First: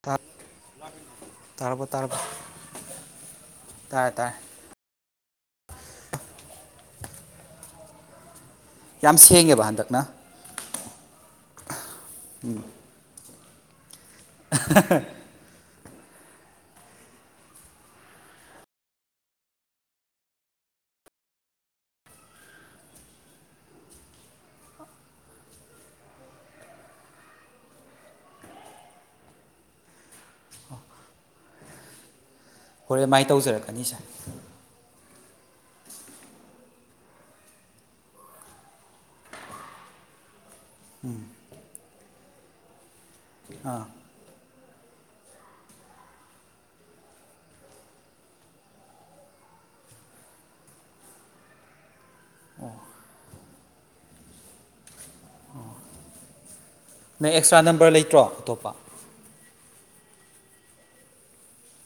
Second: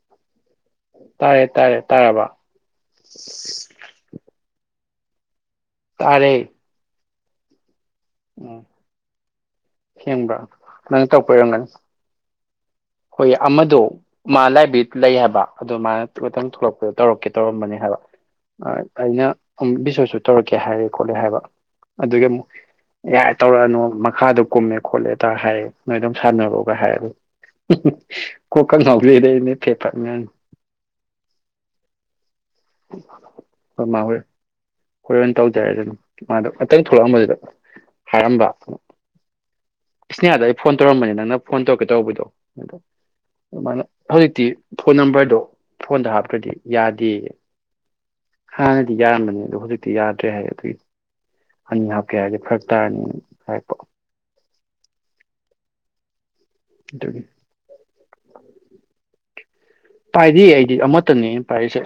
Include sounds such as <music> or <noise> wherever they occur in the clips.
ꯇꯥ ꯇꯥꯔꯦ ꯇꯥꯔꯦ ꯇꯥꯔꯕꯣ ꯇꯥꯔꯕꯣ ꯇꯥꯔꯕ ꯇꯥꯔꯦ ꯇꯥꯔꯦ ꯇꯥꯔꯦ ꯎꯝ ꯌꯥꯝ ꯁꯦꯡꯉꯦꯕ ꯍꯟꯗꯛꯅ ꯁꯦꯡꯕ꯭ꯔꯥ ꯅꯪ ꯇꯧꯔꯛꯄꯩ ꯑꯣꯏꯔꯝꯒꯅꯤ ꯎꯝ ꯑꯩꯏ ꯑꯃꯗꯣ ꯃꯥ ꯂꯥꯏꯕꯤꯠ ꯂꯩ ꯍꯥꯏꯕ ꯑꯗꯨ ꯃꯥꯏꯅ ꯇꯨꯔꯇꯪ ꯊꯣꯛꯂꯛꯄꯗ ꯇꯧꯔꯛꯀꯦ ꯇꯧꯔꯝꯕꯅꯤ ꯍꯥꯏꯕ ꯑ ꯑꯩꯅ ꯑꯝ ꯕꯤꯁꯣꯁꯨ ꯇꯧꯔꯛꯀꯦ ꯍꯥꯏꯔꯦ ꯈꯣꯠꯂꯦ ꯍꯥꯏꯕ ꯑꯗꯨꯒꯤ ꯑꯃꯨꯛ ꯌꯥꯔ ꯇꯧꯔꯛꯑꯅꯨ ꯃꯈꯥꯗꯣ ꯀꯨꯝꯃꯦ ꯈꯣꯠꯂꯦꯗ ꯍꯥꯏ ꯅꯣꯏ ꯑꯗꯨꯝ ꯁꯥꯟꯅꯔꯣꯒ ꯍꯥꯏꯔ ꯀꯣꯀ ꯀꯥ ꯉꯥꯎꯖꯤꯗ ꯐꯦ ꯐꯠꯅꯤ ꯍꯣꯔꯦ ꯃꯥꯏꯅ ꯇꯧꯖꯔꯛꯀꯅꯤ ꯁꯥ ꯍꯣꯔꯦꯟ ꯇꯧꯖꯔꯖꯅꯤ ꯃꯥꯗꯣ ꯑꯇꯩ ꯊꯣꯛꯂꯛꯑꯝꯕꯗꯨꯗ ꯊꯥꯔꯝꯕ ꯏꯁꯅꯤꯌꯥꯗ ꯑꯩ ꯐꯣꯟ ꯇꯧꯔꯝꯕꯅꯤ ꯅꯪꯅ ꯐꯣꯟ ꯇꯧꯔꯛꯀꯦ ꯇꯧꯕꯗꯣ ꯑꯗ ꯃꯅ ꯍꯧꯖꯤꯛꯇꯤ ꯐꯣꯟ ꯅꯝꯕꯔꯗꯣ ꯐꯣꯟꯗ ꯍꯥꯞꯇ꯭ꯔꯗꯤ ꯌꯥꯗꯦꯌꯦ ꯍꯥꯟꯅꯗꯤ ꯌꯥꯔꯝꯕꯅꯤ ꯑꯗꯣ ꯍꯧꯖꯤꯛꯇꯤ ꯌꯥꯗ꯭ꯔꯦ ꯍꯥꯏꯌꯦ ꯑꯗꯨꯒꯤ ꯑꯅꯤ ꯍꯥꯞꯀꯦ ꯍꯥꯏꯔꯗꯤ ꯐꯔꯛ ꯇꯥꯔꯅꯤ ꯍꯥꯏꯔꯄ ꯅꯪ ꯑꯦꯛꯁꯇ꯭ꯔꯥ ꯅꯝꯕꯔ ꯂꯩꯇ꯭ꯔꯣ ꯑꯇꯣꯞꯄ ꯄꯥꯏꯗꯦ ꯑꯩꯗꯤ ꯑꯃꯠꯇꯅꯦ ꯄꯥꯏꯔꯤꯁꯦ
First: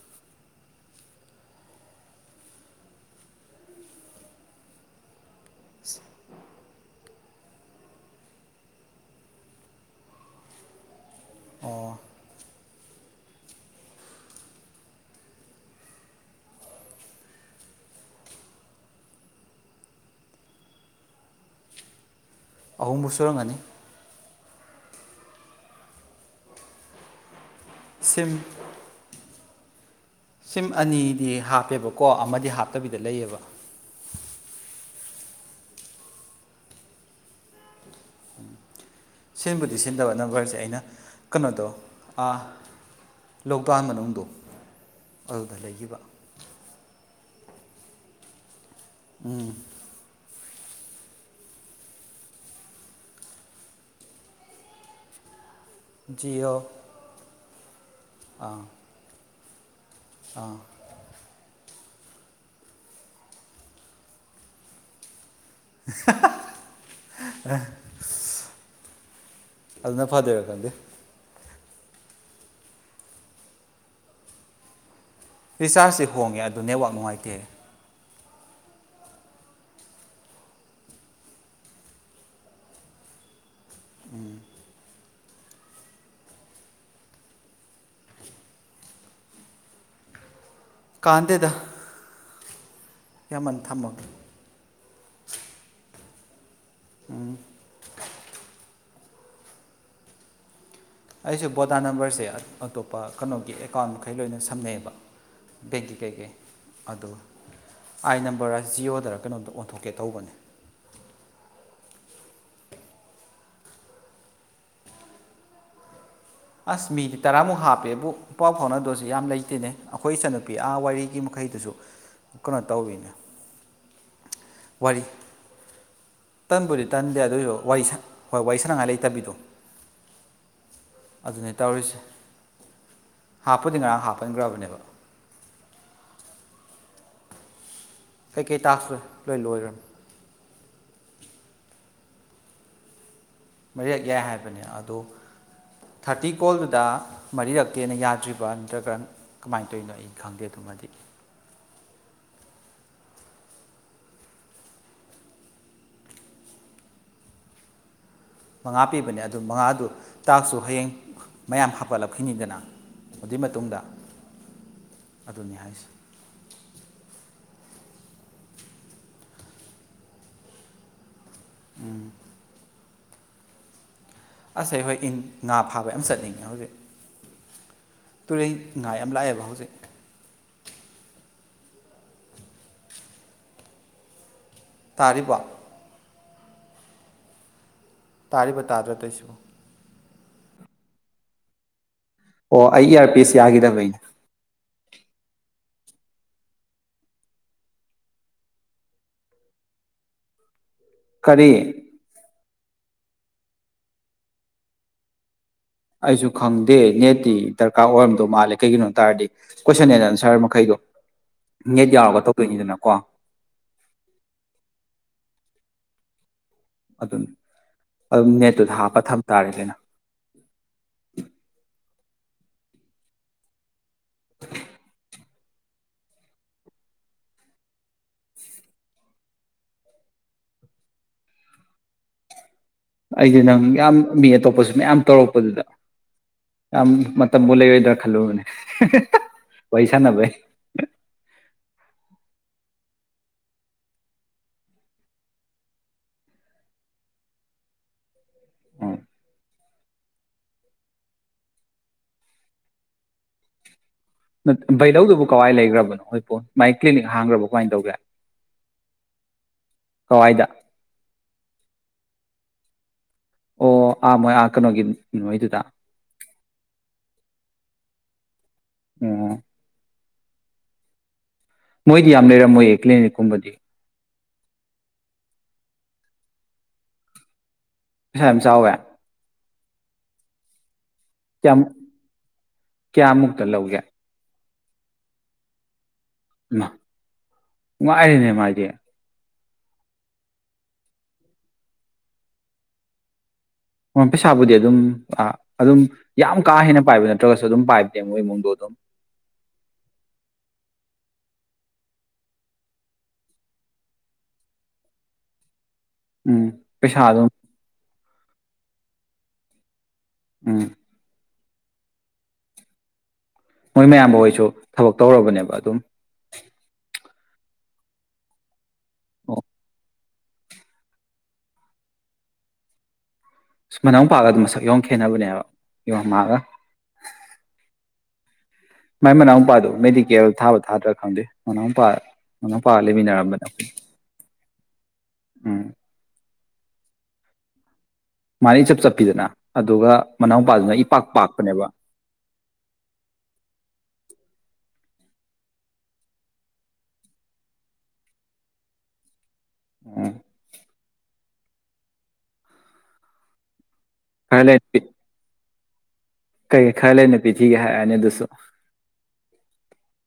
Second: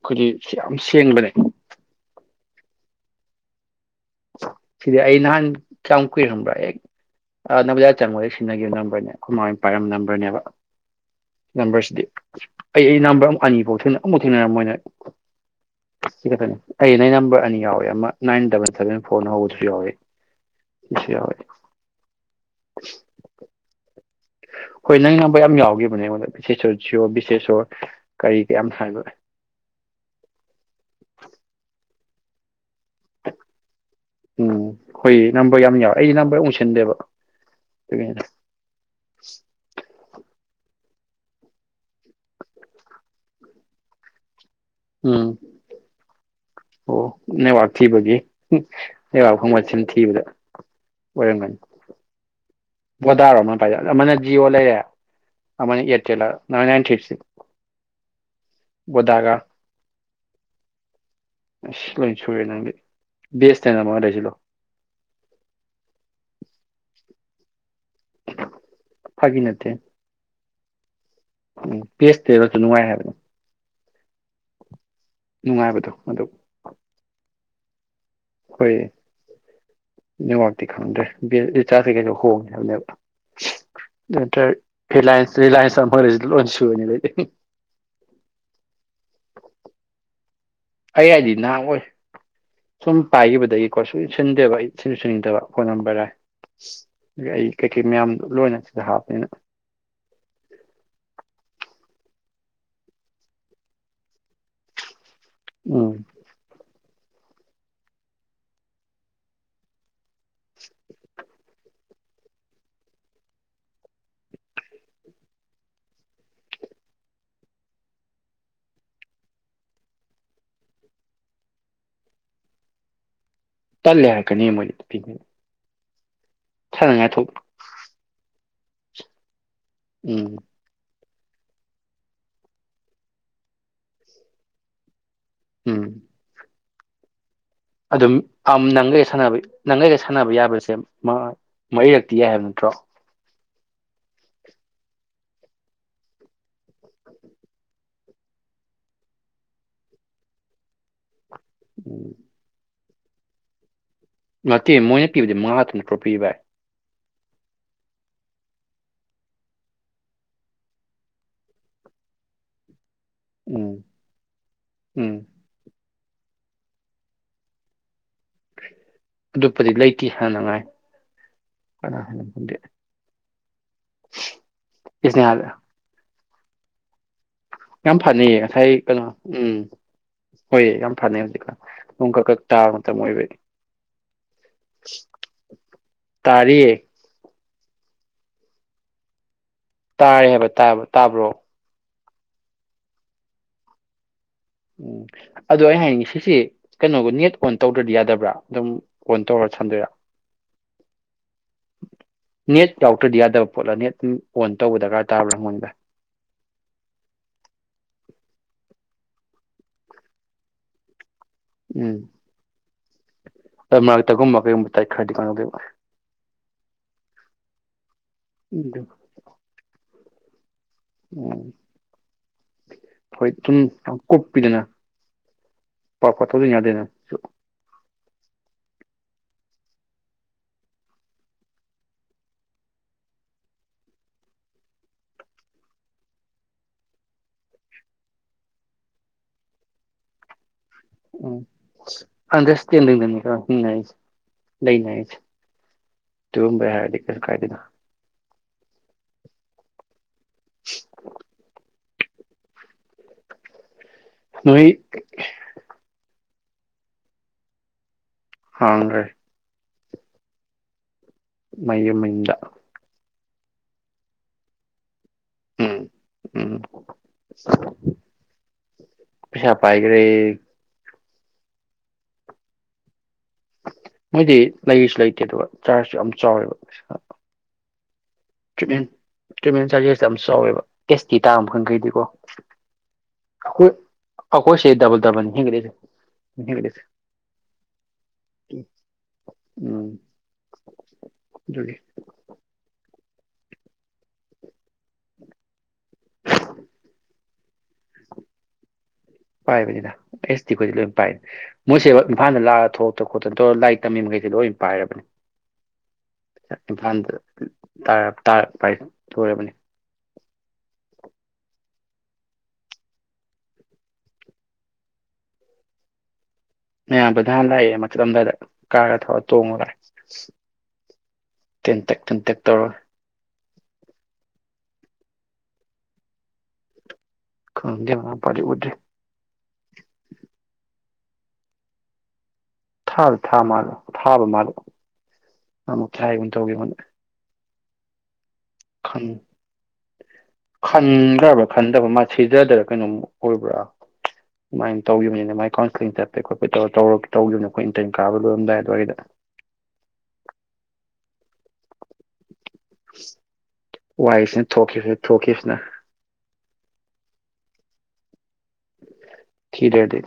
ꯑꯈꯣꯏꯗꯤ ꯌꯥꯝ ꯁꯦꯡꯕꯅꯦ ꯁꯤꯗꯤ ꯑꯩ ꯅꯍꯥꯟ ꯀꯌꯥꯝ ꯀꯨꯏꯔꯪꯕ꯭ꯔꯥ ꯑꯦ ꯅꯕꯖ ꯆꯥꯃꯗ ꯁꯤꯟꯅꯈꯤꯕ ꯅꯝꯕꯔꯅꯦ ꯑꯩꯈꯣꯏꯃ ꯄꯥꯏꯔꯝꯕ ꯅꯝꯕꯔꯅꯦꯕ ꯑꯣ ꯅꯝꯕꯔꯁꯤꯗꯤ ꯑꯩ ꯑꯩ ꯅꯝꯕꯔ ꯑꯃꯛ ꯑꯅꯤꯐꯥꯎ ꯑꯃꯐꯥꯎ ꯊꯦꯡꯅꯔꯝ ꯃꯣꯏꯅ ꯁꯤ ꯈꯛꯇꯅꯦ ꯑꯩ ꯅ ꯅꯝꯕꯔ ꯑꯅꯤ ꯌꯥꯎꯋꯦ ꯑꯃ ꯅꯥꯏꯟ ꯗꯕꯜ ꯁꯚꯦꯟ ꯐꯣꯔꯅ ꯍꯧꯕꯗꯨꯁꯨ ꯌꯥꯎꯏ ꯁꯤꯁꯨ ꯌꯥꯎꯏ ꯑꯍꯨꯝꯕꯨ ꯁꯨꯔꯝꯒꯅꯤ ꯍꯣꯏ ꯅꯪ ꯉꯥꯡꯕ ꯌꯥꯝ ꯌꯥꯎꯒꯤꯈꯤꯕꯅꯦ ꯑꯩꯉꯣꯟꯗ ꯕꯤꯁꯦꯁꯣꯔ ꯁꯤꯌꯣꯔ ꯕꯤꯁꯦꯁꯣꯔ ꯁꯤꯝ ꯀꯔꯤ ꯀꯌꯥꯝ ꯁꯥꯏꯕ ꯁꯤꯝ ꯑꯅꯤꯗꯤ ꯍꯥꯞꯄꯦꯕꯀꯣ ꯑꯃꯗꯤ ꯍꯥꯞꯇꯕꯤꯗ ꯂꯩꯌꯦꯕ ꯎꯝ ꯍꯣꯏ ꯅꯝꯕꯔ ꯌꯥꯝ ꯌꯥꯎꯋꯦ ꯑꯩꯗꯤ ꯅꯝꯕꯔ ꯑꯃ ꯁꯤꯟꯗꯦꯕ ꯑꯗꯨꯒꯤ ꯁꯤꯟꯕꯨꯗꯤ ꯁꯤꯟꯗꯕ ꯅꯝꯕꯔꯁꯦ ꯑꯩꯅ ꯀꯩꯅꯣꯗꯣ ꯂꯣꯛꯗꯥꯎꯟ ꯃꯅꯨꯡꯗ ꯎꯝ ꯑꯗꯨꯗ ꯂꯩꯈꯤꯕ ꯑꯣ ꯅꯦꯠꯋꯥꯛ ꯊꯤꯕꯒꯤ ꯅꯦꯠꯋꯥꯛ ꯐꯪꯕꯒꯤ ꯁꯨꯝ ꯊꯕꯗ ꯑꯣꯏꯔꯝꯒꯅꯤ ꯕꯣꯗꯥꯥꯔꯣ ꯑꯃꯅ ꯑꯃꯅ ꯖꯤꯑꯣ ꯂꯩꯔꯦ ꯑꯃꯅꯤ ꯑꯦꯔꯇꯦꯜꯂ ꯖꯤꯑꯣ ꯗꯕꯜ ꯅꯥꯏꯠ ꯕꯣꯗꯥꯒ ꯑꯥ ꯂꯣꯏ ꯁꯨꯔꯦ ꯅꯪꯒꯤ ꯕ ꯑꯦꯁ ꯑꯦꯟ ꯑꯦꯜ ꯑꯃꯒ ꯂꯩꯁꯤꯜꯂꯣ ꯍꯍꯥ ꯑ ꯐꯥꯒꯤ ꯅꯠꯇꯦ ꯑꯗꯨꯅ ꯐꯥꯗꯣꯏꯔ ꯈꯪꯗꯦ ꯎꯝ ꯕꯤ ꯑꯦꯁ ꯑꯦꯟ ꯑꯦꯜ‌ ꯁꯨ ꯅꯨꯡꯉꯥꯏ ꯍꯥꯏꯕꯅꯤ ꯔꯤꯆꯥꯔꯖꯇꯤ ꯍꯣꯡꯉꯦ ꯑꯗꯨ ꯅꯦꯠꯋꯥꯛ ꯅꯨꯡꯉꯥꯏꯇꯦ ꯍꯣꯏ ꯅꯦꯠꯋꯥꯛꯇꯤ ꯈꯪꯗ꯭ꯔꯦ ꯔꯤꯆꯥꯔꯖ ꯀꯩꯀꯩꯗꯤ ꯍꯣꯡꯉꯦ ꯍꯥꯏꯕꯅꯦꯕ ꯅꯠꯇ ꯔꯤꯂꯥꯏꯟꯁ ꯑꯃꯒ ꯂꯩꯁꯤꯜꯂꯣ ꯂꯣꯏ ꯁꯨꯔꯅꯤ ꯑꯗꯩ ꯑꯩ ꯍꯥꯏꯗꯤ ꯀꯥꯟꯗꯦꯗ ꯅꯍꯥꯟ ꯑꯣꯏ ꯁꯨꯝ ꯌꯥꯝꯃꯟ ꯄꯥꯏꯈꯤꯕꯗꯒꯤꯀꯣ ꯊꯝꯃꯒꯦ ꯁꯨꯛꯁꯤꯟ ꯁꯤꯟꯗꯦꯕ ꯑꯩ ꯁꯨꯛꯁꯤꯟ ꯁꯤꯟꯅꯤꯡꯗꯕ ꯐꯣꯟ ꯅꯝꯕꯔ ꯔꯥꯏ ꯑꯩ ꯀꯩꯀꯩ ꯃꯌꯥꯝ ꯂꯣꯏꯅꯁꯤꯗ ꯍꯥꯞꯄꯅꯤꯅ ꯑꯩꯁꯦ ꯕꯣꯗꯥ ꯅꯝꯕꯔꯁꯦ ꯑꯇꯣꯞꯄ ꯀꯩꯅꯣꯒꯤ ꯑꯦꯀꯥꯎꯟ ꯃꯈꯩ ꯂꯣꯏꯅ ꯁꯝꯅꯩꯑꯕ ꯦꯡꯀꯤ ꯎꯝ ꯀꯩꯀꯦ ꯑꯗꯣ ꯑꯩꯥꯏ ꯅꯝꯕꯔ ꯖꯤꯌꯑꯣꯗꯔ ꯀꯩꯅꯣꯝꯇ ꯑꯣꯟꯊꯣꯛꯀꯦ ꯇꯧꯕꯅꯤ <inaudible> ꯑꯁ ꯃꯤꯗꯤ ꯇꯔꯥꯃꯨꯛ ꯍꯥꯞꯄꯦꯕꯨ ꯏꯄꯥꯎ ꯐꯥꯎꯅꯗꯣꯏꯁꯨ ꯌꯥꯝ ꯂꯩꯇꯦꯅꯦ ꯑꯩꯈꯣꯏ ꯏꯆꯟꯅꯨꯄꯤ ꯑꯥ ꯋꯥꯔꯤꯒꯤ ꯃꯈꯩꯗꯨꯁꯨ ꯀꯩꯅꯣ ꯇꯧꯔꯤꯅꯦ ꯇꯜꯂꯦ ꯍꯥꯏꯔꯛꯀꯅꯤ ꯃꯣꯏꯅ ꯄꯤꯉ ꯇꯟꯕꯨꯗꯤ ꯇꯟꯗꯦ ꯑꯗꯨꯏꯁꯨ ꯋꯥꯏꯁ ꯍꯣꯏ ꯋꯥꯔꯤ ꯁꯅꯉꯥꯏ ꯂꯩꯇꯕꯤꯗꯣ ꯎꯝ ꯑꯗꯨꯅꯤ ꯇꯧꯔꯤꯁꯦ ꯍꯥꯞꯄꯨꯗꯤ ꯉꯔꯥꯡ ꯍꯥꯞꯄꯟꯒꯔꯕꯅꯦꯕ ꯎꯝ ꯑꯗꯨꯝ ꯀꯩꯀꯩ ꯑꯝ ꯇꯥꯛꯁ ꯅꯪꯒꯩꯒ ꯁꯥꯟꯅꯕꯤ ꯂꯣꯏ ꯅꯪꯒꯩ ꯂꯣꯏꯈ꯭ꯔꯕꯅꯤ ꯑꯩꯒ ꯁꯥꯟꯅꯕ ꯌꯥꯕꯔꯁꯦ ꯃ ꯃꯔꯤꯔꯛꯇꯤ ꯌꯥꯏ ꯍꯥꯏꯕ ꯅꯠꯇ꯭ꯔꯣ ꯃꯔꯤꯔꯛ ꯌꯥꯏ ꯍꯥꯏꯕꯅꯦ ꯑꯗꯣ ꯊꯥꯔꯇꯤ ꯀꯣꯜꯗꯨꯗ ꯃꯔꯤꯔꯛꯇꯦꯅ ꯌꯥꯗ꯭ꯔꯤꯕ꯭ꯔꯥ ꯅꯠꯇ꯭ꯔꯒ ꯀꯃꯥꯏꯅ ꯇꯧꯔꯤꯅꯣ ꯑꯩ ꯈꯪꯗꯦ ꯑꯗꯨꯃꯗꯤ ꯎꯝ ꯅꯠꯇꯦ ꯃꯣꯏꯅ ꯄꯤꯕꯗꯤ ꯃꯉꯥ ꯑꯗꯨꯝ ꯇ꯭ꯔꯣꯄꯤꯕ ꯚꯥꯏ ꯃꯉꯥ ꯄꯤꯕꯅꯦ ꯑꯗꯨ ꯃꯉꯥꯗꯨ ꯇꯥꯛꯁꯨ ꯍꯌꯦꯡ ꯃꯌꯥꯝ ꯍꯥꯞꯀꯠꯂꯞꯈꯤꯅꯤꯗꯅ ꯑꯗꯨꯏ ꯎꯝ ꯃꯇꯨꯡꯗ ꯎꯝ ꯑꯗꯨꯅꯤ ꯍꯥꯏꯁꯤ ꯑꯗꯨꯞꯄꯗꯤ ꯂꯩꯇꯦ ꯍꯥꯏꯅꯉꯥꯏ ꯀꯅꯥ ꯍꯥꯏꯅ ꯈꯪꯗꯦ ꯑꯁ ꯍꯩꯍꯣꯏ ꯏꯪ ꯏꯁꯅꯦꯍꯥ ꯉꯥ ꯐꯥꯕꯥ ꯌꯝ ꯆꯠꯅꯤꯡꯉꯤ ꯌꯥ ꯍꯧꯗꯦ ꯌꯥꯝ ꯐꯅꯩꯌꯦ ꯉꯁꯥꯏ ꯀꯩꯅꯣ ꯂꯥꯛꯑꯦꯕ ꯎꯝ ꯍꯧꯖꯤꯛ ꯍꯣꯏ ꯌꯥꯝ ꯐꯅꯩ ꯍꯧꯖꯤꯛꯀꯟ ꯅꯣꯡ ꯀꯛ ꯀꯛ ꯇꯥꯕ ꯃꯇꯝ ꯑꯣꯏꯕꯩ ꯇꯥꯔꯤꯕꯣ ꯇꯥꯔꯤꯌꯦ ꯇꯥꯔꯤꯕ ꯇꯥꯗ꯭ꯔꯥ ꯇꯩꯁꯤꯕꯣ ꯇꯥꯔꯦ ꯍꯥꯏꯕ ꯇꯥꯏꯕ ꯇꯥꯕ꯭ꯔꯣ ꯑꯣ ꯑꯩ ꯏꯌꯔ ꯄꯤꯁ ꯌꯥꯒꯤꯗꯕꯩꯅꯦ ꯎꯝ ꯑꯗꯣ ꯑꯩꯩꯅ ꯍꯥꯏꯅꯤꯡꯉꯤ ꯁꯤꯁꯤ ꯀꯩꯅꯣꯒ ꯅꯦꯠ ꯑꯣꯟ ꯇꯧꯗ꯭ꯔꯗꯤ ꯌꯥꯗꯕ꯭ꯔꯥ ꯑꯗꯨꯝ ꯑꯣꯟ ꯇꯧꯔ ꯁꯥꯟꯗꯣꯏꯔ ꯀꯔꯤ ꯅꯦꯠ ꯌꯥꯎꯇ꯭ꯔꯗꯤ ꯌꯥꯗꯕ ꯄꯣꯠꯂꯥ ꯅꯦꯠ ꯑꯣꯟ ꯇꯧꯕ ꯗꯔꯀꯥꯔ ꯇꯥꯕ꯭ꯔꯥ ꯍꯪꯕꯅꯤꯗ ꯑꯩꯁꯨ ꯈꯪꯗꯦ ꯅꯦꯠꯇꯤ ꯗꯔꯀꯥꯔ ꯑꯣꯏꯔꯝꯗꯣ ꯃꯥꯜꯂꯦ ꯀꯩꯒꯤꯅꯣ ꯍꯥꯏ ꯇꯥꯔꯗꯤ ꯀꯣꯏꯁꯟ‌ ꯑꯅ ꯑꯟꯁꯔ ꯃꯈꯩꯗꯣ ꯅꯦꯠ ꯌꯥꯎꯔꯒ ꯇꯧꯗꯣꯏꯅꯤꯗꯅꯀꯣ ꯎꯝ ꯑꯗꯨ ꯃꯔꯛꯇꯒꯨꯝꯕ ꯀꯩꯒꯨꯝꯕ ꯇꯠꯈꯔꯗꯤ ꯀꯥꯟꯇꯧꯗꯣꯏꯕ ꯑꯗꯨꯅꯤ ꯑꯗꯨꯝ ꯅꯦꯠꯇꯨꯗ ꯎꯝ ꯍꯥꯞꯄ ꯊꯝ ꯇꯥꯔꯦꯗꯅ ꯎ ꯎꯝ ꯍꯣꯏ ꯇꯨꯝ ꯀꯨꯄꯤꯗꯅ ꯄꯥꯄ ꯊꯧꯖꯟ ꯌꯥꯗꯦꯅ ꯑꯩꯗꯤ ꯅꯪ ꯌꯥꯝ ꯃꯤ ꯑꯇꯣꯞꯄꯁꯨ ꯃꯌꯥꯝ ꯇꯧꯔꯛꯄꯗꯨꯗ ꯌꯥꯝ ꯃꯇꯝꯕꯨ ꯂꯩꯔꯣꯏꯗ꯭ꯔꯥ ꯈꯜꯂꯨꯕꯅꯦ ꯋꯥꯔꯤ ꯁꯥꯟꯅꯕꯩ ꯎꯝ ꯑꯁ ꯑꯟꯗꯔꯁꯇꯦꯟꯗꯤꯡꯗꯅꯤꯀꯣ ꯍꯤꯡꯅꯩꯁꯦ ꯂꯩꯅꯔꯤꯁꯦ ꯇꯔꯨꯝꯕꯩ ꯍꯥꯏꯔꯗꯤ ꯀꯩꯁꯨ ꯀꯥꯏꯗꯦꯅ ꯅꯣꯏ ꯕꯩꯗꯧꯗꯨꯕꯨ ꯀꯋꯥꯏ ꯂꯩꯈ꯭ꯔꯕꯅꯣ ꯍꯣꯏ ꯄꯣꯟ ꯃꯥꯏ ꯀ꯭ꯂꯤꯅꯤꯛ ꯍꯥꯡꯈ꯭ꯔꯕꯣ ꯀꯃꯥꯏꯅ ꯇꯧꯒꯦ ꯍꯥꯡꯒꯔꯦ ꯀꯋꯥꯏꯗ ꯃꯌꯨꯝ‌ ꯃꯅꯤꯡꯗ ꯑꯣ ꯑ ꯃꯣꯏ ꯑ ꯀꯅꯣꯒꯤꯅꯤ ꯏꯃꯣꯏꯗꯨꯗ ꯎꯝ ꯎꯝ <unintelligible> ꯄꯩꯁꯥ ꯄꯥꯏꯒ꯭ꯔꯦ <unintelligible> ꯃꯣꯏꯗꯤ ꯌꯥꯝ ꯂꯩꯔꯝ ꯃꯣꯏꯌꯦ ꯀ꯭ꯂꯤꯅꯤꯛ ꯀꯨꯝꯕꯗꯤ ꯃꯣꯏꯗꯤ ꯂꯩꯁꯨ ꯂꯩꯇꯦ ꯗꯨꯒ ꯆ꯭ꯔꯖꯁꯨ ꯌꯥꯝ ꯆꯥꯎꯋꯦꯕ ꯄꯩꯁꯥ ꯄꯩꯁꯥ ꯌꯥꯝ ꯆꯥꯎꯋꯦ? ꯇ꯭ꯔꯤꯠꯃꯦꯟ ꯆꯥꯔꯖꯦꯁꯇꯥ ꯌꯥꯝ ꯆꯥꯎꯋꯦꯕ ꯑꯦꯁ ꯇꯤ ꯇꯕ ꯀꯌꯥꯝ ꯈꯪꯈꯩꯗꯤꯀꯣ ꯀꯌꯥꯃꯨꯛꯇ ꯑꯈꯣꯏ ꯂꯧꯒꯦ ꯑꯈꯣꯏꯁꯦ ꯗꯥꯕꯜ ꯗꯥꯕꯟ ꯍꯦꯟꯒꯠꯂꯤꯁꯦ ꯏꯃꯥ ꯍꯦꯟꯒꯠꯂꯤꯁꯦ ꯉꯥꯏꯔꯦꯅꯦ ꯃꯥꯥꯏꯗꯤ ꯎꯝ ꯑꯗꯨꯗꯤ ꯃꫭꯟ ꯄꯩꯁꯥꯕꯨꯗꯤ ꯑꯗꯨꯝ ꯑꯥ ꯑꯗꯨꯝ ꯌꯥꯝ ꯀꯥ ꯍꯦꯟꯅ ꯄꯥꯏꯕ ꯅꯠꯇ꯭ꯔꯒꯁꯨ ꯑꯗꯨꯝ ꯄꯥꯏꯕꯅꯦ ꯃꯣꯏ ꯏꯃꯨꯡꯗꯣ ꯑꯗꯨꯝ ꯄꯥꯏꯕꯅꯤꯗ ꯑꯦꯁ ꯇꯤ ꯈꯣꯏꯗꯤ ꯂꯣꯏ ꯄꯥꯏ꯫ ꯃꯣꯏꯁꯦ ꯏꯝꯐꯥꯜꯗ ꯂꯥꯛꯑ ꯊꯣꯛꯇ ꯈꯣꯠꯇꯅ ꯇꯧꯔꯒ ꯂꯥꯏꯔꯤꯛ ꯇꯝꯃꯤ ꯃꯈꯩꯁꯦ ꯂꯣꯏ ꯄꯥꯏꯔꯕꯅꯤ꯫ ꯎꯝ <unintelligible> ꯄꯩꯁꯥ ꯏꯝꯐꯥꯟꯗ ꯑꯗꯨꯝ <unintelligible> ꯇꯥꯔꯞ ꯇꯥꯥꯔꯞ ꯚꯥꯏ ꯇꯣꯏꯔꯕꯅꯤ ꯎꯝ ꯃꯣꯏ ꯃꯌꯥꯝꯕ ꯍꫭꯏꯁꯨ ꯊꯕꯛ ꯇꯧꯔꯕꯅꯦꯕ ꯑꯗꯨꯝ ꯃꯌꯥꯝꯕꯗꯥ ꯍꯟꯅꯥ ꯂꯛꯑꯦ ꯃꯥ ꯆꯠꯂꯝ ꯗꯏꯗꯥ꯫ ꯀꯥꯔ ꯔꯥ ꯊꯧꯔ ꯑꯣ ꯇꯣꯡꯉ ꯂꯛꯑꯦ <unintelligible> ꯇꯦꯟꯇꯛ ꯇꯦꯟꯇꯛ ꯇꯧꯔ ꯑꯁ ꯃꯅꯥꯎꯅꯨꯄꯥꯒꯗꯨ ꯃꯁꯛ ꯌꯥꯝ ꯈꯦꯠꯅꯕꯅꯦ ꯍꯥꯏꯕ ꯌꯝ ꯃꯥꯒ꯫ ꯈꯪꯗꯦ ꯃꯅꯥꯎ ꯅꯨꯄꯥꯗꯤ ꯎꯗ꯭ꯔꯦ ꯃꯥꯏ ꯃꯅꯥꯎ ꯅꯨꯄꯥꯗꯨꯣ ꯃꯦꯗꯤꯀꯦꯜ ꯊꯥꯕ ꯊꯥꯗ꯭ꯔꯥ ꯈꯪꯗꯦ ꯃꯅꯥꯎꯄꯥ ꯃꯅꯥꯎꯄꯥꯒ ꯊꯥꯗꯤ ꯊꯥ ꯂꯩꯃꯤꯟꯅꯔꯝꯕꯅꯦ ꯃꯥꯜꯂꯦ ꯊꯥꯕ ꯃꯥꯜꯂꯦꯀꯣ ꯎꯝ <unintelligible> ꯇꯧꯒꯦ <unintelligible> ꯃꯥꯅ ꯏꯆꯞ ꯈꯟ ꯆꯞꯄꯤꯗꯅ ꯑꯗꯨꯒ ꯃꯅꯥꯎꯄꯥꯗꯨꯅ ꯏꯄꯥꯛ ꯈꯟꯈ꯭ꯔꯕ꯭ꯔ ꯄꯥꯛꯄꯅꯦꯕ ꯈꯟꯗ꯭ꯔꯕ꯭ꯔ ꯃꯥ ꯁꯤꯖꯥ ꯗꯔꯥ ꯀꯩꯅꯣꯝ ꯑꯣꯏꯕ꯭ꯔ ꯗꯨꯃꯥꯏꯅ ꯇꯧꯈꯤꯕꯅꯤꯅꯦ ꯃꯥꯏ ꯀꯥꯎꯟꯁꯤꯂꯤꯡ ꯆꯠꯄꯩ ꯈꯣꯠꯄꯩ ꯇꯧꯔ ꯇꯧꯔ ꯇꯧꯈꯤꯕꯅ ꯑꯩꯈꯣꯏ ꯏꯟꯇꯔꯟ ꯀꯥꯕ ꯂꯣꯏꯔꯝꯗꯥꯏ ꯑꯗꯨꯋꯥꯏꯗ ꯎꯝ <unintelligible> ꯈꯔ ꯋꯥꯏꯁꯤꯅ ꯂꯩ ꯊꯣꯛꯈꯤꯕ ꯊꯣꯛꯈꯤꯕꯁꯤꯅ꯫ <unintelligible> ꯈꯔ ꯂꯩꯔ ꯅꯨꯄꯤ ꯊꯤꯒꯦ ꯍꯥꯏꯔꯛ ꯑꯅꯤ ꯑꯗꯨꯁꯨ꯫ ꯊꯤꯗ꯭ꯔꯗꯤ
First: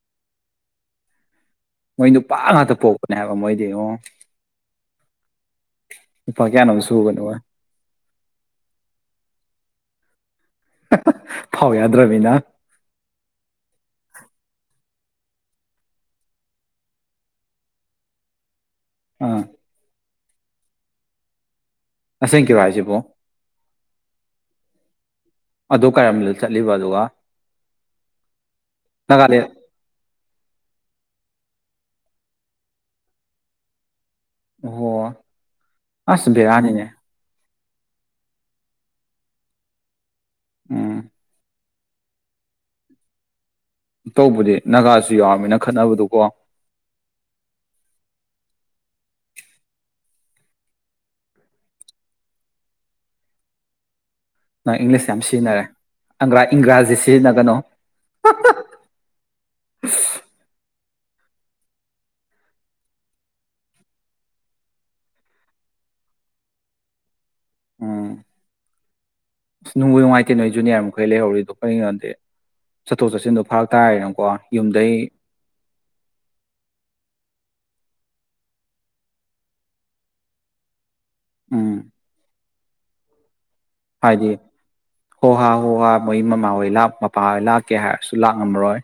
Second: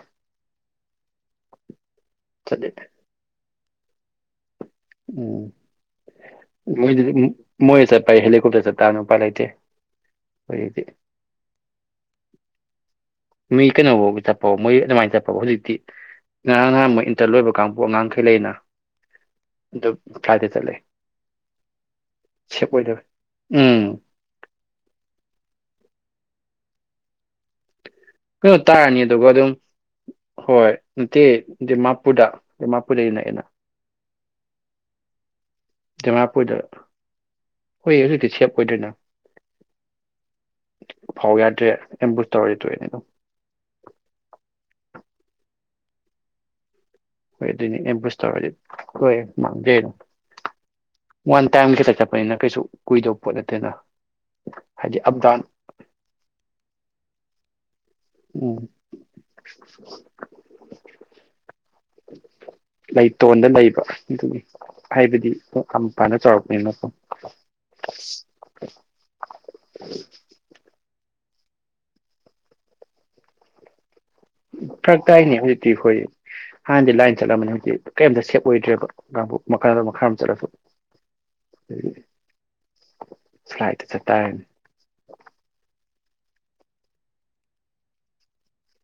ꯃꯣꯏ ꯅꯨꯄꯥ ꯆꯠꯂꯦ ꯉꯥꯛꯇ ꯄꯣꯛꯄꯅꯦ ꯍꯥꯏꯕ ꯃꯣꯏ ꯌꯦꯡꯉꯣ ꯎꯝ ꯅꯨꯄꯥ ꯀꯌꯥꯅꯣꯝ ꯃꯣꯏꯗꯗꯤ ꯁꯨꯕꯅꯣ ꯏꯝ ꯃꯣꯏ ꯆꯠ ꯑꯩ ꯍꯦꯂꯤꯀꯣꯞꯇꯔ ꯆꯠ ꯇꯥꯕꯅꯤ ꯎꯄꯥꯏꯂꯩꯇꯦ ꯐꯥꯎ ꯌꯥꯗ꯭ꯔꯃꯤꯅ ꯍꯩ ꯍꯧꯖꯤꯛꯇꯤ ꯉꯔꯥꯡ ꯅꯍꯥꯟ ꯃꫭꯏ ꯏꯟꯇꯔꯟ ꯂꯣꯏꯕ ꯀꯥꯡꯕꯨ ꯑꯉꯥꯡꯈꯩ ꯂꯩꯅ ꯑꯥ ꯃꯈꯥꯗ ꯆꯠꯂꯦ ꯑꯁꯦꯡꯀꯤꯔꯣ ꯁꯦꯐ ꯑꯣꯏꯗ ꯍꯥꯏꯁꯤꯕꯣ ꯎꯝ ꯑꯗꯨ ꯀꯔꯝꯗ ꯆꯠꯂꯤꯕ ꯑꯗꯨꯒ ꯀꯩꯅꯣ ꯇꯥꯔꯅꯤ ꯑꯗꯨꯒ ꯅꯥꯒꯥꯂꯦꯟ ꯑꯗꯨꯝ ꯍꯣꯏ ꯅꯦ ꯗꯤꯃꯥꯄꯨꯔꯗ ꯗꯤꯃꯥꯄꯨꯔꯗꯅꯦ ꯅꯛꯑꯦꯅ ꯑꯣ ꯑꯁ ꯗꯤꯃꯥꯄꯨꯔꯗ ꯕꯦꯔꯥꯅꯤꯍꯦ ꯍꯣꯏ ꯍꯧꯖꯤꯛꯇꯤ ꯁꯦꯞ ꯑꯣꯏꯗ꯭ꯔꯦꯅ ꯎꯝ ꯐꯥꯎ ꯌꯥꯗ꯭ꯔꯦ ꯑꯦꯝꯕꯨꯁ ꯇꯧꯋꯥꯔꯤ ꯇꯣꯛ ꯑꯅꯦ ꯗꯨꯝ ꯇꯧꯕꯗꯤ ꯅꯥꯒꯥꯁꯨ ꯌꯥꯎꯔꯕꯝꯃꯤꯅ ꯈꯠꯅꯕꯗꯨꯀꯣ ꯍꯣꯏ ꯑꯗꯨꯏꯅꯦ ꯑꯦꯝ ꯕꯨꯁ ꯇꯧꯔꯗꯤ ꯍꯣꯏ ꯃꯥꯡꯖꯩ ꯋꯥꯟ ꯇꯥꯏꯝ ꯈꯤꯇ ꯆꯠꯄꯅꯤꯅ ꯀꯩꯁꯨ ꯀꯨꯏꯗꯧꯕ ꯄꯣꯠ ꯅꯠꯇꯦꯅ ꯅꯪ ꯍꯥꯏꯗꯤ ꯏꯪꯂꯤꯁ ꯑꯞ ꯌꯥꯝ ꯗꯥꯎꯟ ꯁꯤꯖꯤꯟꯅꯔꯦ ꯏꯪꯒꯥꯔꯖꯤꯁꯦ ꯁꯤꯖꯤꯟꯅꯒꯅꯣ ꯎꯝ ꯂꯩꯇꯣꯟꯗ ꯂꯩꯕ ꯑꯗꯨꯒꯤ ꯍꯥꯏꯕꯗꯤ ꯌꯥꯝꯄꯥꯅ ꯆꯥꯎꯔꯛꯄꯅꯦꯅꯀꯣ ꯎꯝ ꯅꯨꯡꯕꯨ ꯅꯨꯡꯉꯥꯏꯇꯦ ꯅꯣꯏ ꯖꯨꯅꯤꯌꯥꯔ ꯃꯈꯩ ꯂꯩꯍꯧꯔꯤꯗꯣ ꯀꯔꯤꯒꯤꯅꯣꯗꯗꯤ ꯆꯠꯊꯣꯛ ꯆꯠꯁꯤꯟꯗꯣ ꯐꯔꯛ ꯇꯥꯔꯦꯅ ꯐꯔꯛꯇꯥꯏꯅꯦ ꯍꯧꯖꯤꯛꯇꯤ ꯍꯣꯏ ꯍꯥꯟꯅꯗꯤ ꯂꯥꯏꯟ ꯆꯠꯂꯝꯃꯅꯤ ꯍꯧꯖꯤꯛ ꯀꯔꯤꯝꯇ ꯁꯦꯞ ꯑꯣꯏꯗ꯭ꯔꯦꯕ ꯀꯥꯡꯕꯨ ꯃꯈꯜ ꯃꯈꯥ ꯑꯃ ꯆꯠꯂꯁꯨ ꯎꯝ ꯐ꯭ꯂꯥꯏꯠꯇ ꯍꯥꯏꯗꯤ ꯆꯠꯇꯥꯔꯦꯅꯦ ꯍꯣꯍꯥ ꯍꯣꯍꯥ ꯃꯣꯏ ꯃꯃꯥꯍꯣꯏ ꯃꯄꯥꯍꯣꯏ ꯂꯥꯛꯀꯦ ꯍꯥꯏꯔꯁꯨ ꯂꯥꯛꯂꯝ ꯉꯝꯃꯔꯣꯏ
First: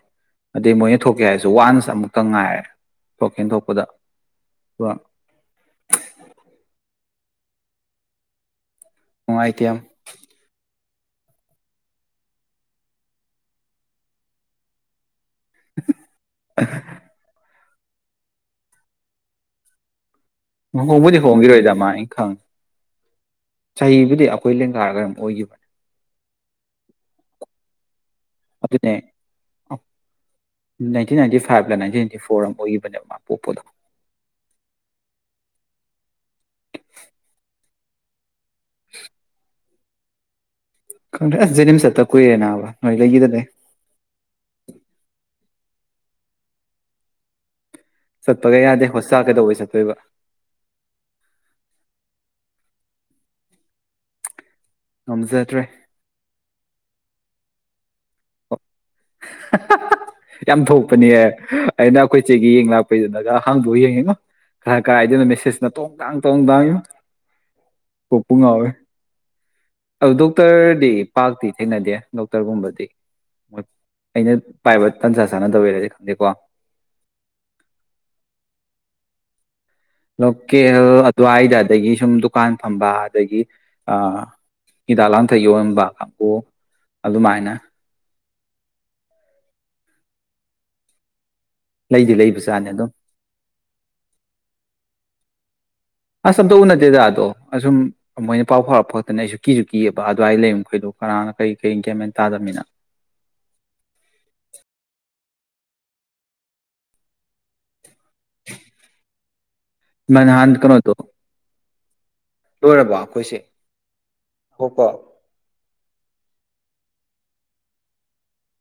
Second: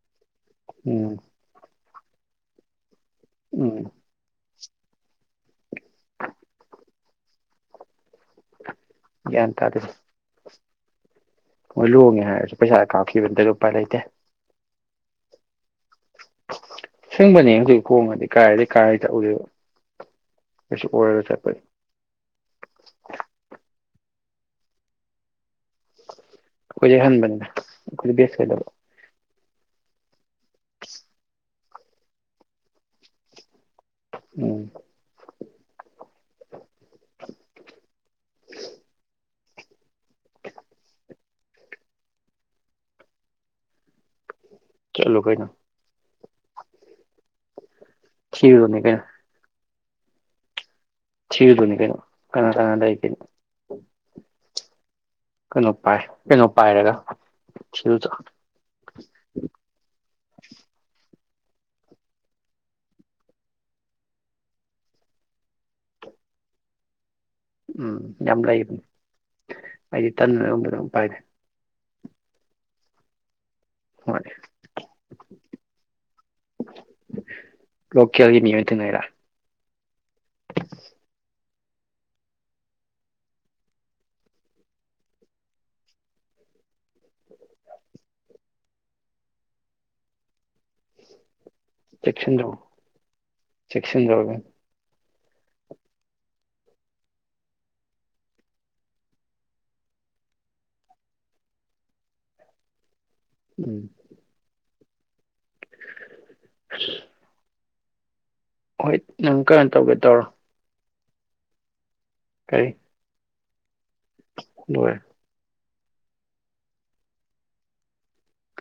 ꯑꯗꯩ ꯃꯣꯏꯅ ꯎꯝ ꯊꯣꯛꯀꯦ ꯍꯥꯏꯔꯁꯨ ꯋꯥꯟꯁ ꯑꯃꯨꯛ ꯀꯉꯥꯏ ꯇꯣꯛ ꯎꯝ ꯍꯦꯟꯗꯣꯛꯄꯗ ꯋꯥ ꯒꯌꯥꯟ ꯅꯨꯡꯉꯥꯏꯇꯦ ꯌꯥꯝ ꯇꯗꯦꯁꯦ ꯍꯣꯏ ꯂꯨꯍꯣꯡꯉꯦ ꯍꯥꯏꯔꯁꯨ ꯄꯩꯁꯥ ꯀꯥꯞꯈꯤꯕꯗ ꯎꯄꯥꯏ ꯂꯩꯇꯦ ꯑꯁꯦꯡꯕꯅꯦ ꯍꯣꯡꯉꯥꯗꯤ ꯀꯥꯏ ꯀꯥꯏ ꯇꯛ ꯎꯗꯣꯏꯕ ꯂꯨꯍꯣꯡꯕꯨꯗꯤ ꯍꯣꯡꯈꯤꯔꯣꯏꯗ ꯃ ꯑꯩ ꯈꯪꯉꯤ ꯆꯍꯤꯕꯨꯗꯤ ꯑꯩꯈꯣꯏ ꯂꯦꯡꯒꯥꯔꯒ ꯀꯩꯅꯣꯝ ꯑꯣꯏꯈꯤꯕꯅꯤ ꯑꯈꯣꯏ <inaudible> ꯑꯗꯨꯅꯦ ꯅꯥꯏꯟꯇꯤ ꯅꯥꯏꯟꯇꯤꯐꯣꯔ ꯐꯥꯏꯚꯂ ꯅꯥꯏꯟꯇꯤꯟ ꯅꯥꯏꯇꯤ ꯐꯣꯔ ꯑꯃ ꯑꯣꯏꯒꯤꯕꯅꯦꯕ ꯃꯥ ꯄꯣꯛꯄꯗꯣ ꯎꯝ <inaudible> <inaudible> ꯀꯈꯪꯗꯔ꯭ꯦ ꯖꯅꯤꯝꯁꯆꯠꯇ ꯀꯨꯏꯔꯦ ꯅꯥꯕ ꯅꯣꯏ ꯂꯩꯈꯤꯗꯅꯦ ꯆꯠꯂꯣ ꯀꯥꯩꯅꯣ ꯁꯠꯄꯒ ꯊꯤꯔꯨꯗꯣꯏꯅꯤ ꯌꯥꯗꯦ ꯀꯩꯅꯣ ꯍꯣꯁ ꯁꯥꯀꯗꯧꯕꯩ ꯁꯦ ꯁꯕ ꯊꯤꯔꯨ ꯇꯣꯅꯤ ꯀꯩꯅꯣ ꯀꯥꯅꯥ ꯀꯅꯥ ꯂꯩ ꯗ ꯉꯝꯖꯗ꯭ꯔꯦ ꯀꯩꯅꯣ ꯄꯥꯏ ꯀꯩꯅꯣ ꯄꯥꯏꯔꯒ ꯆ ꯗ ꯌꯥꯝ ꯊꯣꯛꯄꯅꯦ ꯑꯩꯅ ꯑꯩꯈꯣꯏꯆꯦꯒꯤ ꯌꯦꯡ ꯂꯥꯛꯄꯩꯗꯨꯅꯒ ꯍꯥꯡꯗꯣꯛ ꯑ ꯌꯦꯡꯉꯤꯅꯣ ꯈꯔ ꯀꯥꯔꯥꯏꯗꯩꯅꯣ ꯃꯦꯁꯦꯁꯅ ꯇꯣꯡ ꯇꯥꯡ ꯇꯣꯡ ꯇꯥꯡꯣ ꯎꯝ ꯀꯣꯛ ꯄꯨ ꯌꯥꯝ ꯉꯥꯎꯋꯦ ꯂꯩꯕꯅꯤ ꯑꯩꯗꯤ ꯑꯗꯨ ꯇꯟꯗꯅ ꯑꯗꯨꯝꯕꯗꯣ ꯗꯣꯛꯇꯔꯗꯤ ꯑꯗꯨꯝ ꯄꯥꯏꯗꯦ ꯄꯥꯛꯇꯤ ꯊꯦꯡꯅꯗꯦ ꯗꯣꯛꯇꯔꯒꯨꯝꯕꯗꯤ ꯃꯣꯏ ꯑꯩꯅ ꯍꯣꯏ ꯄꯥꯏꯕ ꯇꯟꯖꯥ ꯆꯥꯅꯗꯕꯩꯔꯗꯤ ꯈꯪꯗꯦꯀꯣ ꯂꯣꯀꯦꯜꯒꯤ ꯃꯤ ꯑꯣꯏꯅ ꯊꯦꯡꯅꯩꯔꯥ ꯂꯣꯀꯦꯜ ꯑꯗꯨꯋꯥꯏꯗ ꯑꯗꯒꯤ ꯁꯨꯝ ꯗꯨꯀꯥꯟ ꯐꯝꯕ ꯑꯗꯒꯤ ꯍꯤꯗꯥꯛ ꯂꯥꯡꯊꯛ ꯌꯣꯟꯕ ꯀꯥꯡꯕꯨ ꯑꯗꯨꯃꯥꯏꯅ ꯂꯩꯗꯤ ꯆꯦꯛꯁꯤꯟꯗꯔꯣ ꯂꯩꯕꯖꯥꯠꯅꯤ ꯑꯗꯨꯝ ꯆꯦꯛꯁꯤꯟꯗꯔꯣꯒ ꯑꯁ ꯑꯝꯇ ꯎꯅꯗꯦꯗ ꯑꯗꯣ ꯑꯁꯨꯝ ꯃꯣꯏꯅ ꯄꯥꯎ ꯐꯥꯎꯔꯛꯄ ꯈꯛꯇꯅꯦ ꯑꯩꯁꯨ ꯀꯤꯁꯨ ꯀꯤꯑꯕ ꯑꯗꯨꯋꯥꯏ ꯂꯩꯔ ꯃꯈꯩꯗꯣ ꯀꯅꯥꯅ ꯀꯔꯤ ꯀꯔꯤ ꯒꯋꯥꯟꯃꯦꯟ ꯇꯥꯗꯝꯃꯤꯅ ꯎꯝ <inaudible> <inaudible> ꯍꯣꯏ ꯅꯪ ꯀꯩꯅꯣ ꯇꯧꯒꯦ ꯇꯧꯔꯣ ꯇꯣ ꯀꯔꯤ ꯂꯣꯏꯔꯕꯣ ꯑꯩꯈꯣꯏꯁꯦ ꯍꯣꯀ ꯂꯣꯏꯔꯦ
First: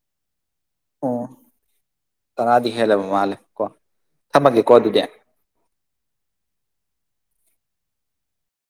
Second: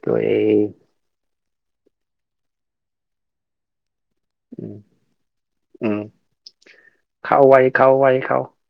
ꯂꯣꯏꯔꯦ ꯑꯣ ꯇꯔꯥꯗꯤ ꯍꯦꯜꯂꯕ ꯃꯥꯜꯂꯦ ꯀꯣ ꯊꯝꯃꯒꯦꯀꯣ ꯎꯝ ꯑꯗꯨꯗꯤ ꯈꯥꯎ ꯋꯥꯍꯤ ꯈꯥꯎ ꯋꯥꯍꯤ ꯈꯥꯎ